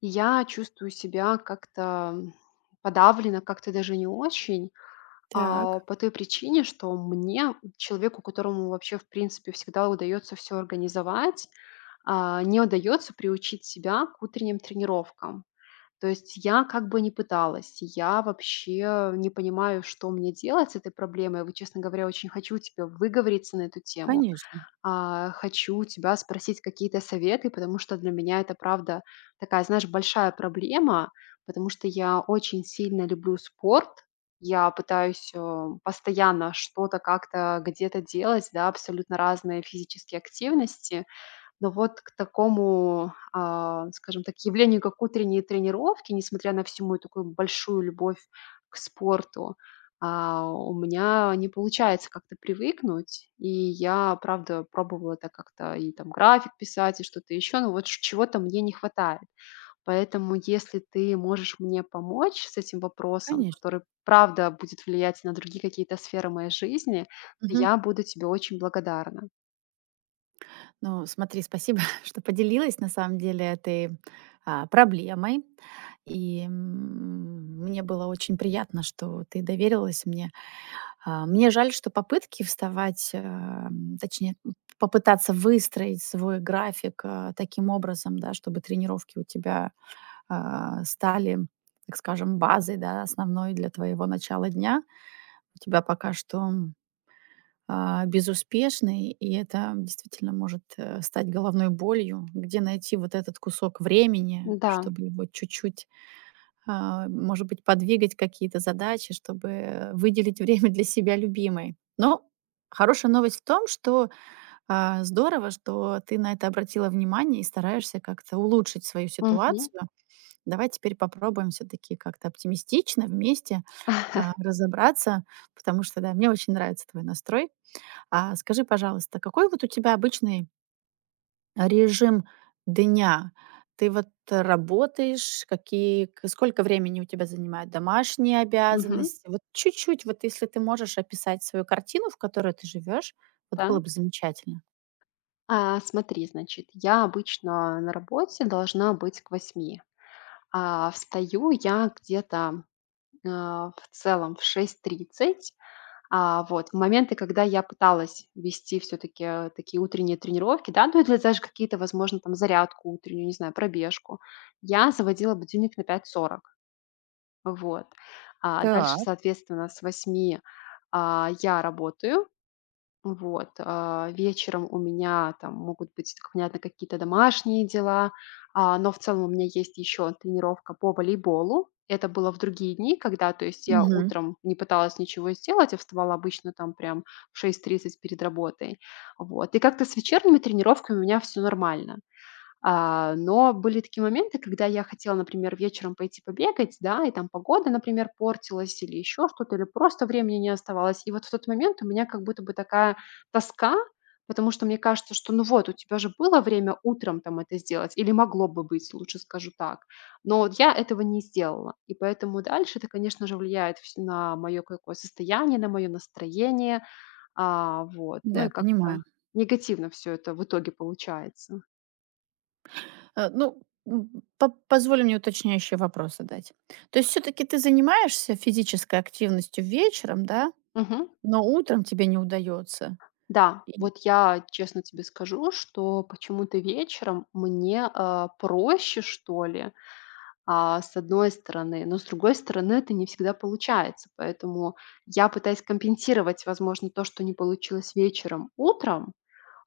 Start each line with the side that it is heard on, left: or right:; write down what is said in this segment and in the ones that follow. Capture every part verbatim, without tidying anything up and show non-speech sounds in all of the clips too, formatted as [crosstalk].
left: И Я чувствую себя как-то, м, подавленно, как-то даже не очень, а,
right: Так,
left: по той причине, что мне, человеку, которому вообще, в принципе, всегда удается все организовать, а, не удается приучить себя к утренним тренировкам. То есть я как бы не пыталась, я вообще не понимаю, что мне делать с этой проблемой. Вот, честно говоря, очень хочу тебе выговориться на эту тему,
right: конечно,
left: а, хочу у тебя спросить какие-то советы, потому что для меня это, правда, такая, знаешь, большая проблема, потому что я очень сильно люблю спорт, я пытаюсь э, постоянно что-то как-то где-то делать, да, абсолютно разные физические активности, но вот к такому, а, скажем так, явлению, как утренние тренировки, несмотря на всю мою такую большую любовь к спорту, а, у меня не получается как-то привыкнуть. И я, правда, пробовала это как-то, и там график писать, и что-то еще, но вот ш- чего-то мне не хватает. Поэтому, если ты можешь мне помочь с этим вопросом,
right: конечно.
left: который, правда, будет влиять на другие какие-то сферы моей жизни,
right: Мгм.
left: я буду тебе очень благодарна.
right: Ну, смотри, спасибо, [laughs] что поделилась на самом деле этой, а, проблемой. И, м, мне было очень приятно, что ты доверилась мне. А, мне жаль, что попытки вставать, ам, точнее, м, попытаться выстроить свой график, а, таким образом, да, чтобы тренировки у тебя, а, стали, так скажем, базой, да, основной для твоего начала дня. У тебя пока что а, безуспешной, и это действительно может э, стать головной болью. Где найти вот этот кусок времени,
left: Да.
right: чтобы его чуть-чуть, а, может быть, подвигать какие-то задачи, чтобы выделить время для себя любимой. Но хорошая новость в том, что а, здорово, что ты на это обратила внимание и стараешься как-то улучшить свою
left: Мгм.
right: ситуацию. Давай теперь попробуем все-таки как-то оптимистично вместе
left: [laughs]
right: а, разобраться, потому что, да, мне очень нравится твой настрой. А скажи, пожалуйста, какой вот у тебя обычный режим дня? Ты вот работаешь, какие, к- сколько времени у тебя занимают домашние
left: Мгм.
right: обязанности? Вот чуть-чуть, вот если ты можешь описать свою картину, в которой ты живешь, вот было
left: Так.
right: бы замечательно.
left: А, смотри, значит, я обычно на работе должна быть к восьми, а встаю я где-то, а, в целом, в шесть тридцать. А, вот, в моменты, когда я пыталась вести все таки такие утренние тренировки, да, ну, или даже какие-то, возможно, там зарядку утреннюю, не знаю, пробежку, я заводила будильник на пять сорок. Вот. А дальше, соответственно, с восьми а, я работаю. Вот, а, вечером у меня там могут быть, как понятно, какие-то домашние дела, а, но в целом у меня есть еще тренировка по волейболу. Это было в другие дни, когда, то есть, я
right: Мгм.
left: утром не пыталась ничего сделать, я вставала обычно там прям в шесть тридцать перед работой. Вот. И как-то с вечерними тренировками у меня все нормально. А, но были такие моменты, когда я хотела, например, вечером пойти побегать, да, и там погода, например, портилась или еще что-то, или просто времени не оставалось. И вот в тот момент у меня как будто бы такая тоска, потому что мне кажется, что ну вот, у тебя же было время утром там это сделать, или могло бы быть, лучше скажу так. Но вот я этого не сделала. И поэтому дальше это, конечно же, влияет вс- на мое какое состояние, на мое настроение. А, вот. Ну и
right: Да,
left: как-то
right: понимаю.
left: негативно все это в итоге получается.
right: Э, Ну, м, по- позволь мне уточняющие вопросы дать. То есть все-таки ты занимаешься физической активностью вечером, да?
left: Мгм.
right: Но утром тебе не удается.
left: Да,
right: И-
left: вот я честно тебе скажу, что почему-то вечером мне, а, проще, что ли, а, с одной стороны, но с другой стороны это не всегда получается. Поэтому я пытаюсь компенсировать, возможно, то, что не получилось вечером, утром,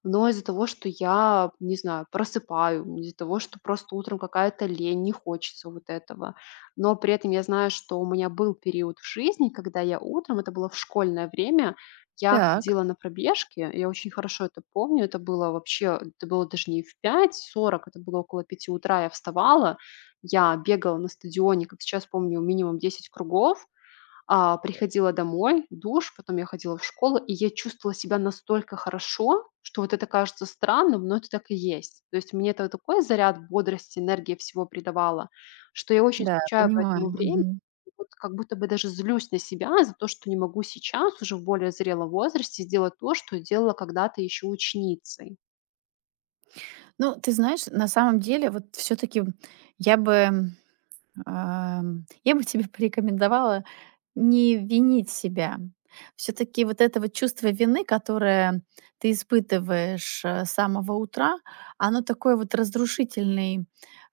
left: но из-за того, что я, не знаю, просыпаю, из-за того, что просто утром какая-то лень, не хочется вот этого. Но при этом я знаю, что у меня был период в жизни, когда я утром, это было в школьное время, я
right: Так.
left: ходила на пробежки, я очень хорошо это помню, это было вообще, это было даже не в пять сорок. Это было около пяти утра, я вставала, я бегала на стадионе, как сейчас помню, минимум десять кругов, а, приходила домой, душ, потом я ходила в школу, и я чувствовала себя настолько хорошо, что вот это кажется странным, но это так и есть. То есть мне это такой заряд бодрости, энергии всего придавало, что я очень
right: Да,
left: скучаю по
right: понимаю.
left: этому времени.
right: Мгм.
left: И Вот как будто бы даже злюсь на себя за то, что не могу сейчас, уже в более зрелом возрасте, сделать то, что делала когда-то еще ученицей.
right: Ну, ты знаешь, на самом деле, вот все таки я бы Ам, я бы тебе [laughs] порекомендовала не винить себя. Все таки вот это вот чувство вины, которое ты испытываешь, э, с самого утра, оно такой вот разрушительный,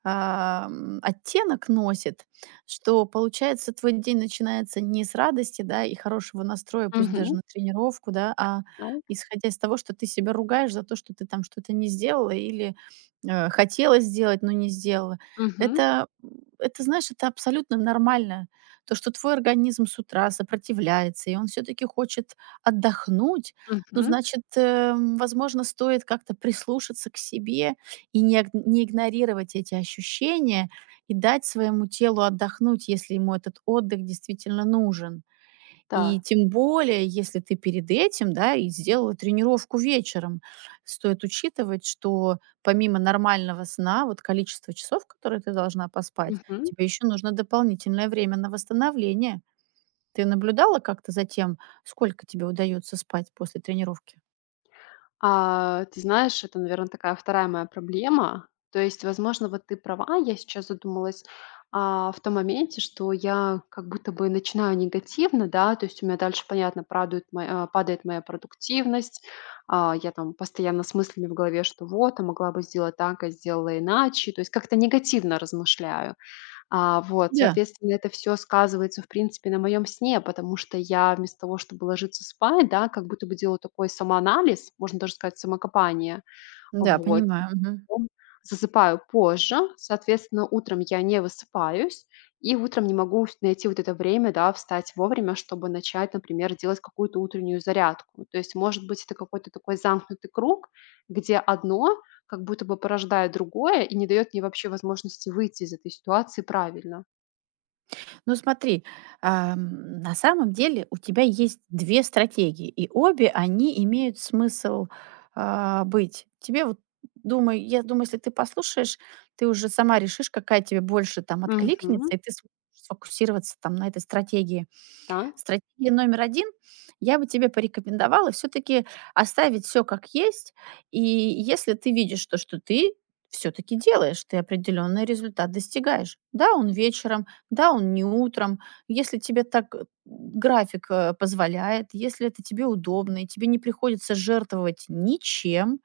right: ам, оттенок носит, что, получается, твой день начинается не с радости, да, и хорошего настроя, пусть даже
left: Мгм.
right: на тренировку, да, а
left: Да.
right: исходя из того, что ты себя ругаешь за то, что ты там что-то не сделала или, э, хотела сделать, но не сделала.
left: Мгм.
right: Это, это, знаешь, это абсолютно нормально. То, что твой организм с утра сопротивляется, и он все-таки хочет отдохнуть, ну,
left: Мгм.
right: значит, эм, возможно, стоит как-то прислушаться к себе и не, иг- не игнорировать эти ощущения и дать своему телу отдохнуть, если ему этот отдых действительно нужен. И
left: Так.
right: тем более, если ты перед этим, да, и сделала тренировку вечером. Стоит учитывать, что помимо нормального сна, вот количество часов, которые ты должна поспать,
left: Мгм.
right: тебе еще нужно дополнительное время на восстановление. Ты наблюдала как-то за тем, сколько тебе удается спать после тренировки?
left: А, ты знаешь, это, наверное, такая вторая моя проблема. То есть, возможно, вот ты права. Я сейчас задумалась, а, в том моменте, что я как будто бы начинаю негативно, да. То есть у меня дальше, понятно, прадует моя а, падает моя продуктивность. А, я там постоянно с мыслями в голове, что вот, а могла бы сделать так, а сделала иначе. То есть как-то негативно размышляю. А, вот,
right: Да,
left: соответственно, это все сказывается, в принципе, на моем сне, потому что я вместо того, чтобы ложиться спать, да, как будто бы делаю такой самоанализ, можно даже сказать, самокопание.
right: да,
left: Вот.
right: понимаю. Мгм.
left: Потом засыпаю позже, соответственно, утром я не высыпаюсь, и утром не могу вс найти вот это время, да, встать вовремя, чтобы начать, например, делать какую-то утреннюю зарядку. То есть, может быть, это какой-то такой замкнутый круг, где одно как будто бы порождает другое и не дает мне вообще возможности выйти из этой ситуации правильно.
right: Ну смотри, ам, на самом деле у тебя есть две стратегии, и обе они имеют смысл, а, быть. Тебе вот думаю, я думаю, если ты послушаешь, ты уже сама решишь, какая тебе больше там
left: Мгм.
right: откликнется, и ты сможешь сфокусироваться там на этой стратегии.
left: Так.
right: Стратегия номер один, я бы тебе порекомендовала все таки оставить все как есть. И если ты видишь то, что ты все таки делаешь, ты определенный результат достигаешь. Да, он вечером, да, он не утром. Если тебе так, э, график, э, позволяет, если это тебе удобно и тебе не приходится жертвовать ничем,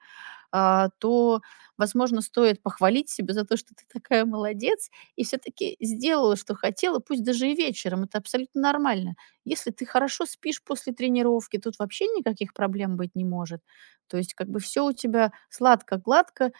right: а, то, возможно, стоит похвалить себя за то, что ты такая молодец и все-таки сделала, что хотела, пусть даже и вечером. Это абсолютно нормально. Если ты хорошо спишь после тренировки, тут вообще никаких проблем быть не может. То есть как бы все у тебя сладко-гладко,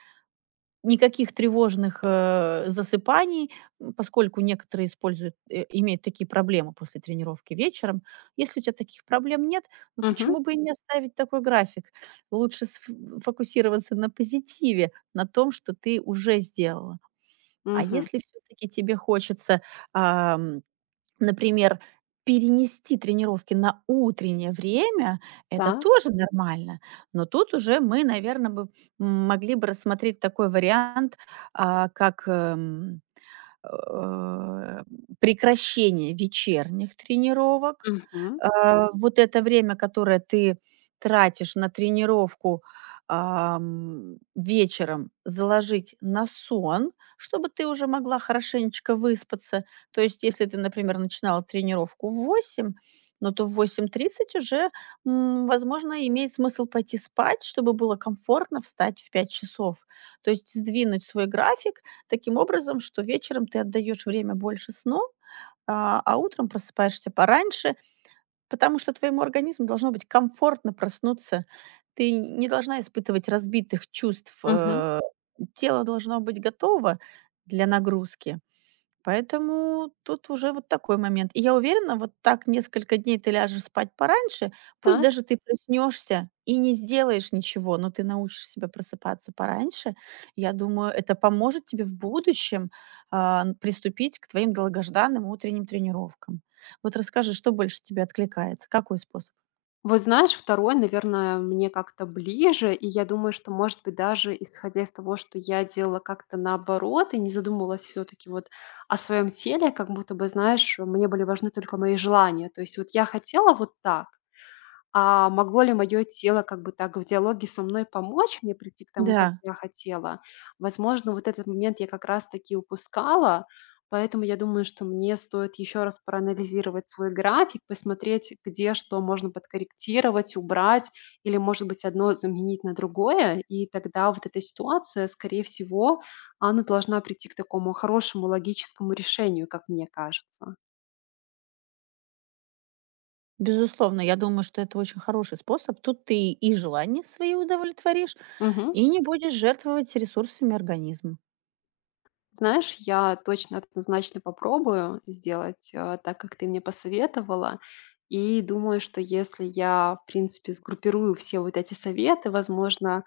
right: никаких тревожных, э, засыпаний, м, поскольку некоторые используют, э, имеют такие проблемы после тренировки вечером. Если у тебя таких проблем нет, ну
left: Мгм.
right: почему бы и не оставить такой график? Лучше сф фокусироваться на позитиве, на том, что ты уже сделала. А
left: Мгм.
right: если все таки тебе хочется, например, перенести тренировки на утреннее время — это
left: Так.
right: тоже нормально. Но тут уже мы, наверное, бы м, могли бы рассмотреть такой вариант, а, как, эм, э, прекращение вечерних тренировок.
left: Мгм.
right: Э, вот это время, которое ты тратишь на тренировку, ам, вечером, заложить на сон, чтобы ты уже могла хорошенечко выспаться. То есть, если ты, например, начинала тренировку в восемь, но то в восемь тридцать уже, м, возможно, имеет смысл пойти спать, чтобы было комфортно встать в пять часов. То есть сдвинуть свой график таким образом, что вечером ты отдаешь время больше сну, а, а утром просыпаешься пораньше, потому что твоему организму должно быть комфортно проснуться. Ты не должна испытывать разбитых чувств,
left: Мгм.
right: э, тело должно быть готово для нагрузки. Поэтому тут уже вот такой момент. И я уверена, вот так несколько дней ты ляжешь спать пораньше, пусть
left: Так.
right: даже ты проснешься и не сделаешь ничего, но ты научишь себя просыпаться пораньше. Я думаю, это поможет тебе в будущем а, н- приступить к твоим долгожданным утренним тренировкам. Вот расскажи, что больше тебе откликается, какой способ?
left: Вот знаешь, второй, наверное, мне как-то ближе, и я думаю, что, может быть, даже исходя из того, что я делала как-то наоборот и не задумывалась все таки вот о своем теле, как будто бы, знаешь, мне были важны только мои желания. То есть вот я хотела вот так. А могло ли моё тело как бы так в диалоге со мной помочь мне прийти к тому, как
right: Да,
left: я хотела? Возможно, вот этот момент я как раз таки упускала, поэтому я думаю, что мне стоит еще раз проанализировать свой график, посмотреть, где что можно подкорректировать, убрать или, может быть, одно заменить на другое. И тогда вот эта ситуация, скорее всего, она должна прийти к такому хорошему логическому решению, как мне кажется.
right: безусловно, я думаю, что это очень хороший способ. Тут ты и желания свои удовлетворишь,
left: Мгм.
right: и не будешь жертвовать ресурсами организма.
left: Знаешь, я точно однозначно попробую сделать, э, так, как ты мне посоветовала. И думаю, что если я, в принципе, сгруппирую все вот эти советы, возможно,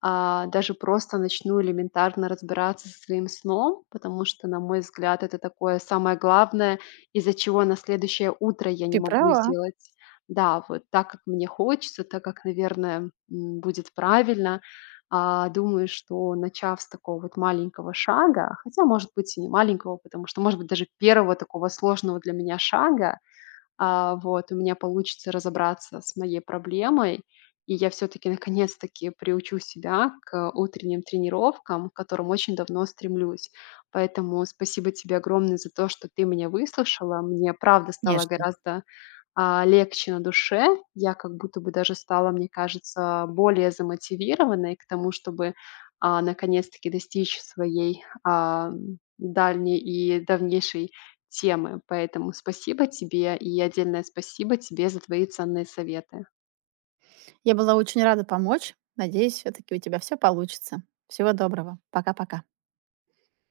left: а, даже просто начну элементарно разбираться со своим сном, потому что, на мой взгляд, это такое самое главное, из-за чего на следующее утро я не
right: Ты
left: могу
right: права.
left: сделать, да, вот так, как мне хочется, так, как, наверное, м, будет правильно. А, думаю, что начав с такого вот маленького шага, хотя, может быть, и не маленького, потому что, может быть, даже первого такого сложного для меня шага, а, вот, у меня получится разобраться с моей проблемой, и я все таки [laughs] наконец-таки приучу себя к утренним тренировкам, к которым очень давно стремлюсь. Поэтому спасибо тебе огромное за то, что ты меня выслушала. Мне правда стало
right: Конечно.
left: гораздо а, легче на душе. Я как будто бы даже стала, мне кажется, более замотивированной к тому, чтобы а, наконец-таки достичь своей а, дальней и давнейшей темы. Поэтому спасибо тебе и отдельное спасибо тебе за твои ценные советы.
right: Я была очень рада помочь. Надеюсь, все-таки у тебя все получится. Всего доброго. Пока-пока.